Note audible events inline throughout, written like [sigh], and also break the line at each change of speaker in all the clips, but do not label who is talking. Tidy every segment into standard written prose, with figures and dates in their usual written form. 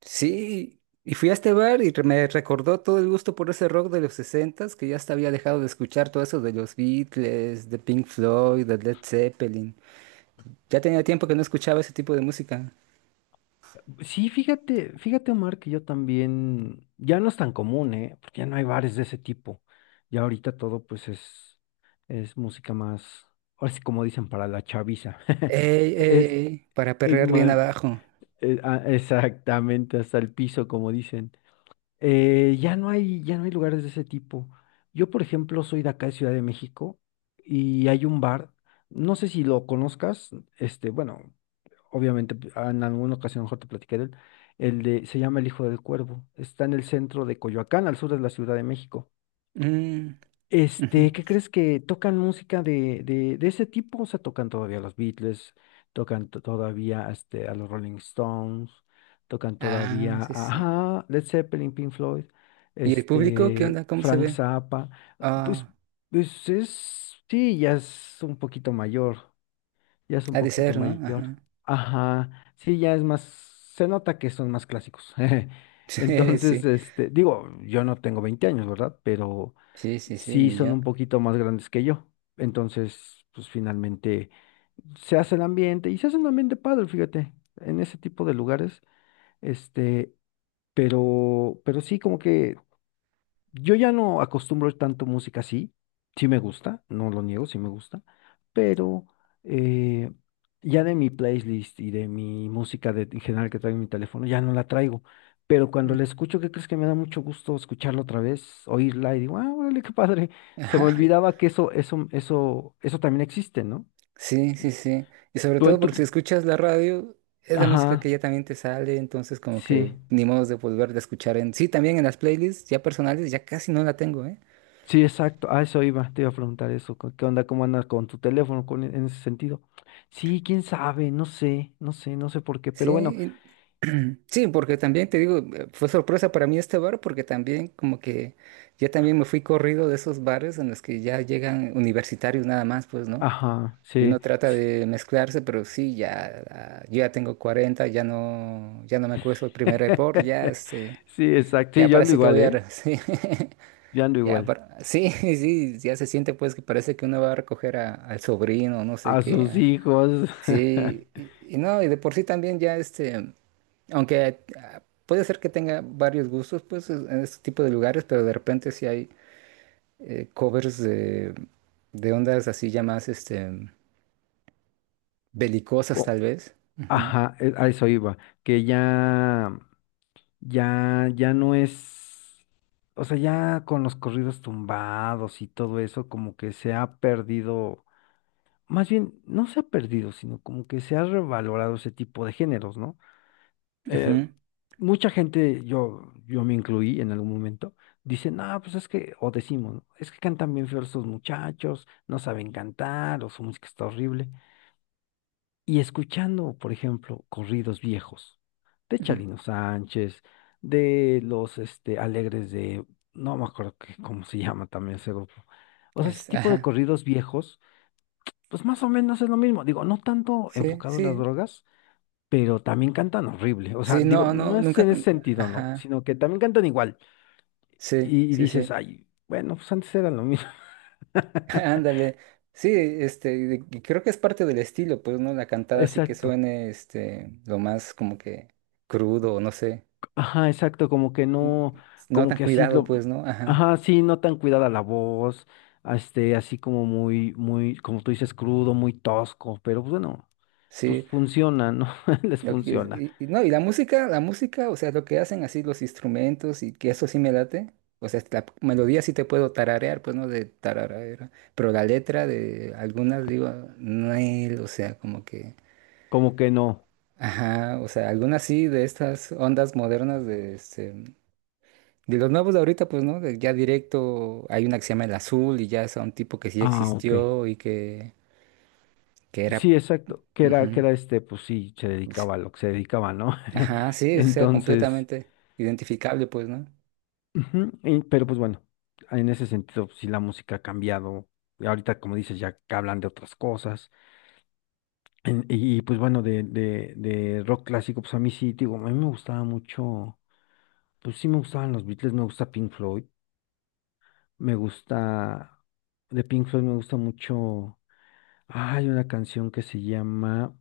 Sí, y fui a este bar y me recordó todo el gusto por ese rock de los sesentas que ya hasta había dejado de escuchar todo eso de los Beatles, de Pink Floyd, de Led Zeppelin. Ya tenía tiempo que no escuchaba ese tipo de música.
Sí, fíjate, fíjate, Omar, que yo también, ya no es tan común, ¿eh? Porque ya no hay bares de ese tipo. Ya ahorita todo, pues, es música más, ahora sí como dicen, para la chaviza. [laughs]
Ey, ey,
Es,
ey, para
es
perrear bien
más,
abajo.
exactamente, hasta el piso, como dicen. Ya no hay lugares de ese tipo. Yo, por ejemplo, soy de acá de Ciudad de México y hay un bar, no sé si lo conozcas, bueno, obviamente en alguna ocasión mejor te platiqué de él, se llama El Hijo del Cuervo, está en el centro de Coyoacán, al sur de la Ciudad de México.
Mm, ujú.
¿Qué crees que tocan música de ese tipo? O sea, tocan todavía a los Beatles, tocan todavía a los Rolling Stones, tocan
Ah,
todavía
sí,
a,
sí.
ajá, Led Zeppelin, Pink Floyd,
¿Y el público qué onda? ¿Cómo se
Frank
ve?
Zappa. Pues,
Ah,
pues es, sí, ya es un poquito mayor. Ya es un
ha de
poquito
ser, ¿no? Ajá.
mayor.
[laughs]
Ajá, sí, ya es más, se nota que son más clásicos. [laughs]
Sí,
Entonces,
sí,
digo, yo no tengo 20 años, ¿verdad? Pero
sí, sí, sí,
sí
ni
son
yo.
un poquito más grandes que yo. Entonces, pues finalmente se hace el ambiente y se hace un ambiente padre, fíjate, en ese tipo de lugares, este, pero sí como que yo ya no acostumbro tanto música así. Sí me gusta, no lo niego, sí me gusta. Pero eh, ya de mi playlist y de mi música de, en general que traigo en mi teléfono, ya no la traigo. Pero cuando la escucho, ¿qué crees que me da mucho gusto escucharla otra vez, oírla? Y digo, ah, órale, qué padre. [laughs] Se me
[laughs]
olvidaba que eso también existe, ¿no?
Sí, sí, sí. Y sobre
Tú
todo
en tu,
porque si escuchas la radio, es la música que
ajá,
ya también te sale, entonces como que
sí.
ni modo de volver a escuchar en... Sí, también en las playlists ya personales, ya casi no la tengo, ¿eh?
Sí, exacto. A eso iba, te iba a preguntar eso. ¿Qué onda? ¿Cómo andas con tu teléfono con, en ese sentido? Sí, quién sabe, no sé por qué,
Sí,
pero bueno,
[clears throat] sí, porque también te digo, fue sorpresa para mí este bar porque también como que ya también me fui corrido de esos bares en los que ya llegan universitarios nada más, pues, ¿no?
ajá,
Y uno
sí.
trata
Sí,
de mezclarse, pero sí, ya, ah, yo ya tengo 40, ya no, ya no me acuesto el primer hervor,
[laughs]
ya este...
sí, exacto. Sí,
Ya
yo ando
parece que
igual,
voy a...
¿eh?
[laughs] Sí,
Yo ando igual.
sí, [laughs] sí, ya se siente pues que parece que uno va a recoger al sobrino, no sé
A
qué.
sus hijos. [laughs]
Sí, y no, y de por sí también ya este, aunque ah, puede ser que tenga varios gustos pues en este tipo de lugares, pero de repente sí hay covers de ondas así ya más este, belicosas
co-
tal vez. Ujú.
Ajá, a eso iba. Que ya no es. O sea, ya con los corridos tumbados y todo eso, como que se ha perdido. Más bien, no se ha perdido, sino como que se ha revalorado ese tipo de géneros, ¿no? Eh,
Ujú,
mucha gente, yo me incluí en algún momento, dicen, no, pues es que, o decimos, ¿no? Es que cantan bien feos estos muchachos, no saben cantar, o su música está horrible. Y escuchando, por ejemplo, corridos viejos de
ujú,
Chalino Sánchez, de los Alegres de, no me acuerdo cómo se llama también ese grupo. O sea, ese tipo de
ajá.
corridos viejos pues más o menos es lo mismo. Digo, no tanto
Sí,
enfocado a las
sí.
drogas, pero también cantan horrible. O sea,
Sí,
digo,
no,
no
no,
es
nunca.
en ese sentido, ¿no?
Ajá.
Sino que también cantan igual.
Sí,
Y
sí,
dices,
sí.
ay, bueno, pues antes era lo mismo.
[laughs]
[laughs]
Ándale. Sí, este, y creo que es parte del estilo, pues, ¿no? La cantada así que
Exacto.
suene, este, lo más como que crudo, o no sé,
Ajá, exacto. Como que
n-
no,
no
como
tan
que así
cuidado,
lo,
pues, ¿no? Ajá.
ajá, sí, no tan cuidada la voz. Así como muy, muy, como tú dices, crudo, muy tosco. Pero pues, bueno, pues
Sí,
funciona, ¿no? [laughs] Les
Mm.
funciona.
Y, y no, y la música, o sea, lo que hacen así los instrumentos y que eso sí me late, o sea, la melodía sí te puedo tararear, pues, ¿no? De tararara, pero la letra de algunas, digo, Nel, o sea, como que...
Como que no.
Ajá, o sea, algunas sí de estas ondas modernas de este, de los nuevos de ahorita, pues, ¿no? De- Ya directo hay una que se llama El Azul y ya es a un tipo que sí
Ah, ok.
existió y que era...
Sí, exacto, que era, que
Ujú.
era pues sí, se
Pues,
dedicaba a lo que se dedicaba, ¿no? [laughs]
ajá, sí, o sea,
Entonces,
completamente identificable, pues, ¿no?
ujú, pero pues bueno, en ese sentido, pues, sí la música ha cambiado, y ahorita como dices, ya que hablan de otras cosas, pues bueno, de rock clásico, pues a mí sí, digo, a mí me gustaba mucho, pues sí me gustaban los Beatles, me gusta Pink Floyd, me gusta, de Pink Floyd me gusta mucho. Hay una canción que se llama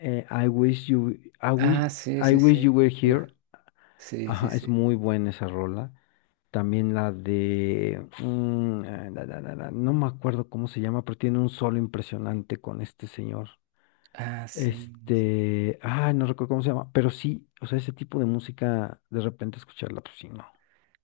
eh, I Wish You, I Wish,
Ah, sí,
I
sí,
Wish
sí.
You Were
Ua,
Here.
sí, sí,
Ajá, es
sí.
muy buena esa rola. También la de, no me acuerdo cómo se llama, pero tiene un solo impresionante con este señor.
Ah, sí.
No recuerdo cómo se llama, pero sí, o sea, ese tipo de música, de repente escucharla, pues sí, no,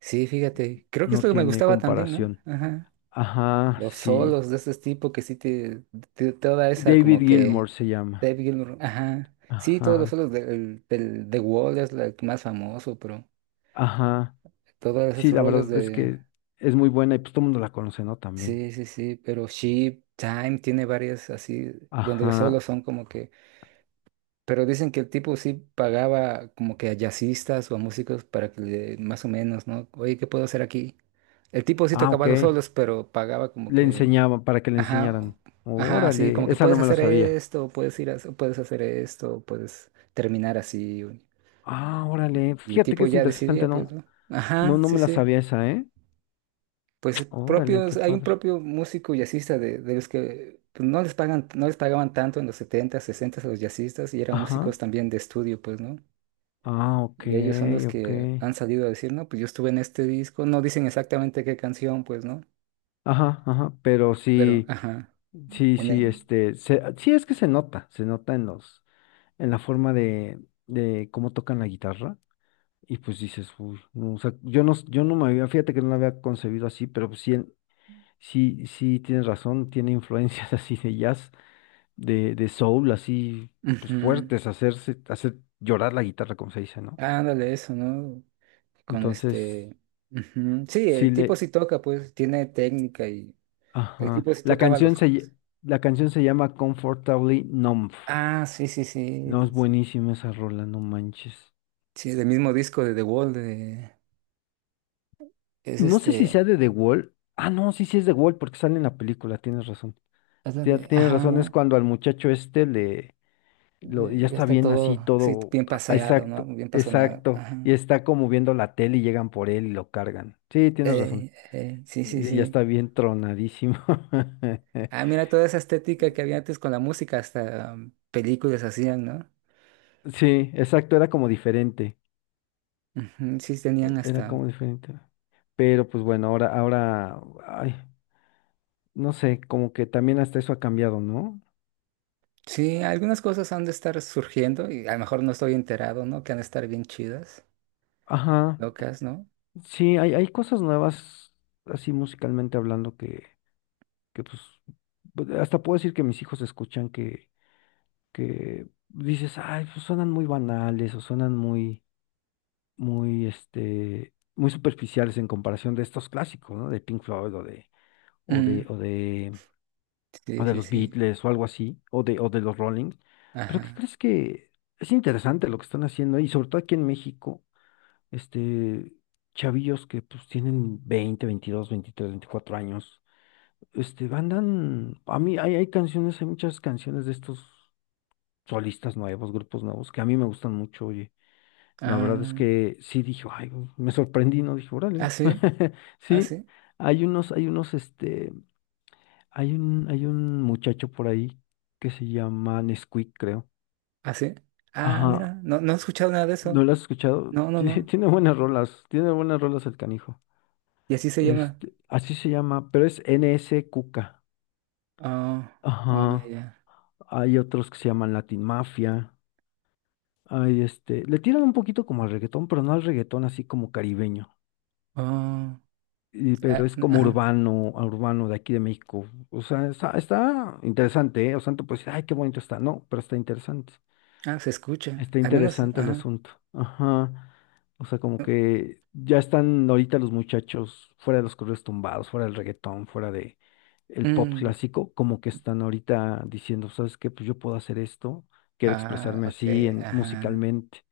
Sí, fíjate. Creo que es
no
lo que me
tiene
gustaba también, ¿no?
comparación.
Ajá.
Ajá,
Los
sí.
solos de ese tipo que sí te, toda esa
David
como que
Gilmour se llama.
Dave Gilmour, ajá. Sí, todos los
Ajá,
solos del, del, The Wall es el más famoso, pero
ajá.
todas
Sí,
esas
la
rolas
verdad es
de...
que es muy buena y pues todo el mundo la conoce, ¿no? También.
Sí, sí, sí, pero Sheep, Time tiene varias así, donde solo
Ajá.
son como que... Pero dicen que el tipo sí pagaba como que a jazzistas o a músicos para que le, más o menos, ¿no? Oye, ¿qué puedo hacer aquí? El tipo sí
Ah,
tocaba
ok.
los solos, pero pagaba como
Le
que...
enseñaban para que le
Ajá,
enseñaran.
ajá, sí, como
Órale,
que
esa no
puedes
me la
hacer
sabía.
esto, puedes ir a, puedes hacer esto, puedes terminar así.
Ah, órale.
Y el
Fíjate que
tipo
es
ya
interesante,
decidía, pues,
¿no?
¿no?
No,
Ajá,
no
sí,
me la
sí.
sabía esa, ¿eh?
Pues
[tsk] Órale,
propios,
qué
hay un
padre.
propio músico jazzista de los que pues, no les pagan, no les pagaban tanto en los 70, 60 a los jazzistas y eran
Ajá.
músicos también de estudio, pues, ¿no?
Ah, ok,
Y ellos son los
ok.
que han salido a decir, no, pues yo estuve en este disco, no dicen exactamente qué canción, pues, ¿no?
Ajá, ajá. Pero
Pero,
sí,
ajá,
sí,
en
sí,
el...
sí es que se nota en la forma de cómo tocan la guitarra. Y pues dices, uy, no, o sea, yo no me había, fíjate que no lo había concebido así, pero pues sí, sí, sí tienes razón, tiene influencias [laughs] así de jazz, de soul, así, pues
Ujú.
fuertes, hacerse, hacer llorar la guitarra, como se dice, ¿no?
Ándale, eso, ¿no? Con
Entonces,
este... Ujú. Sí,
sí
el tipo
le,
sí toca, pues, tiene técnica y el
ajá,
tipo sí tocaba los... solos.
la canción se llama Comfortably Numb.
Ah, sí, sí,
No, es
sí, sí.
buenísima esa rola, no manches.
Sí, del mismo disco de The Wall de... es
No sé si
este,
sea de The Wall, ah, no, sí, sí es The Wall, porque sale en la película, tienes razón.
es la de,
Tienes
ajá,
razón, es
¿no?
cuando al muchacho este y ya
Ya
está
está
bien así
todo, sí,
todo.
bien paseado, ¿no?
Exacto,
Bien pasoneado.
exacto. Y
Ajá.
está como viendo la tele y llegan por él y lo cargan. Sí, tienes razón.
Ey, ey, sí, sí,
Sí, ya
sí.
está bien tronadísimo. [laughs]
Ah, mira toda esa estética que había antes con la música, hasta películas hacían, ¿no?
Sí, exacto, era como diferente.
Ujú, sí, tenían
Era
hasta...
como diferente. Pero pues bueno, ahora, ay, no sé, como que también hasta eso ha cambiado, ¿no?
Sí, algunas cosas han de estar surgiendo y a lo mejor no estoy enterado, ¿no? Que han de estar bien chidas,
Ajá.
locas, ¿no?
Sí, hay cosas nuevas, así musicalmente hablando, que pues, hasta puedo decir que mis hijos escuchan, que dices, ay, pues suenan muy banales o suenan muy, muy, muy superficiales en comparación de estos clásicos, ¿no? De Pink Floyd o de,
Mm,
o de, o
sí,
de
sí,
los
sí.
Beatles o algo así, o de los Rolling. Pero ¿qué
Ajá.
crees? Que es interesante lo que están haciendo. Y sobre todo aquí en México, este, chavillos que pues tienen 20, 22, 23, 24 años. Andan, a mí hay canciones, hay muchas canciones de estos solistas nuevos, grupos nuevos, que a mí me gustan mucho, oye. La verdad es
Ah,
que sí dije, "ay, güey", me sorprendí, ¿no? Dije, órale.
ah, sí,
[laughs]
ah,
Sí,
sí,
hay unos, hay unos, este, hay un muchacho por ahí que se llama Nesquik, creo.
ah, sí. Ah,
Ajá,
mira, no, no he escuchado nada de
¿no
eso.
lo has escuchado?
No,
[laughs]
no,
Tiene
no.
tiene buenas rolas, tiene buenas rolas el canijo.
Y así se llama.
Así se llama, pero es N S Cuca.
Oh, oh, ya,
Ajá,
ya.
hay otros que se llaman Latin Mafia. Hay le tiran un poquito como al reggaetón, pero no al reggaetón así como caribeño.
Oh,
Pero
ah,
es como
ajá.
urbano, a urbano de aquí de México. O sea, está interesante, ¿eh? O sea, tú puedes, ay, qué bonito está. No, pero está interesante.
Ah, se escucha.
Está
Al menos,
interesante el
ajá.
asunto. Ajá. O sea, como que ya están ahorita los muchachos fuera de los correos tumbados, fuera del reggaetón, fuera de el pop
Mm,
clásico, como que están ahorita diciendo, ¿sabes qué? Pues yo puedo hacer esto, quiero
ah,
expresarme
ok,
así en,
ajá.
musicalmente.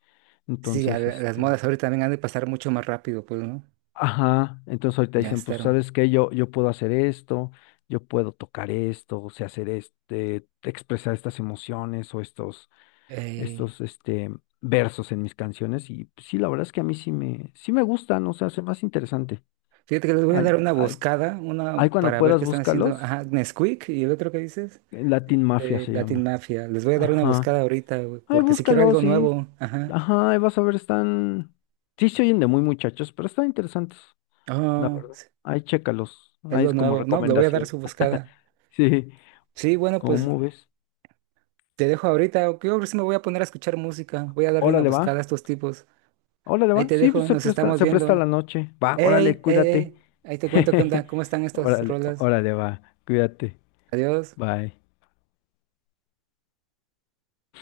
Sí, a
Entonces,
las
este
modas ahorita también han de pasar mucho más rápido, pues, ¿no?
ajá, entonces ahorita
Ya
dicen, pues,
estaron.
¿sabes qué? Yo puedo hacer esto, yo puedo tocar esto, o sea, hacer este, expresar estas emociones o estos,
Eh,
estos, este, versos en mis canciones. Y pues, sí, la verdad es que a mí sí me, gustan, o sea, hace más interesante.
Fíjate que les voy a dar
Hay,
una
hay,
buscada, una
hay, cuando
para ver
puedas,
qué están haciendo.
búscalos.
Ajá, Nesquik y el otro que dices,
Latin Mafia se
Latin
llama.
Mafia. Les voy a dar una
Ajá.
buscada ahorita, güey,
Ay,
porque si quiero
búscalos,
algo
sí.
nuevo, ajá.
Ajá, ahí vas a ver, están. Sí se oyen de muy muchachos, pero están interesantes. La
Oh,
verdad.
sí,
Ahí chécalos,
es
ahí
lo
es como
nuevo. No, le voy a dar
recomendación.
su
[laughs]
buscada.
Sí,
Sí, bueno, pues.
¿cómo ves?
Te dejo ahorita, o creo que sí me voy a poner a escuchar música. Voy a darle una
Órale,
buscada a
va.
estos tipos.
Órale,
Ahí
va.
te
Sí, pues
dejo, nos estamos
se presta
viendo.
la noche. Va,
¡Ey,
órale,
ey,
cuídate.
ey! Ahí te cuento qué
[laughs]
onda, cómo están estas
Órale,
rolas.
órale, va. Cuídate.
Adiós.
Bye.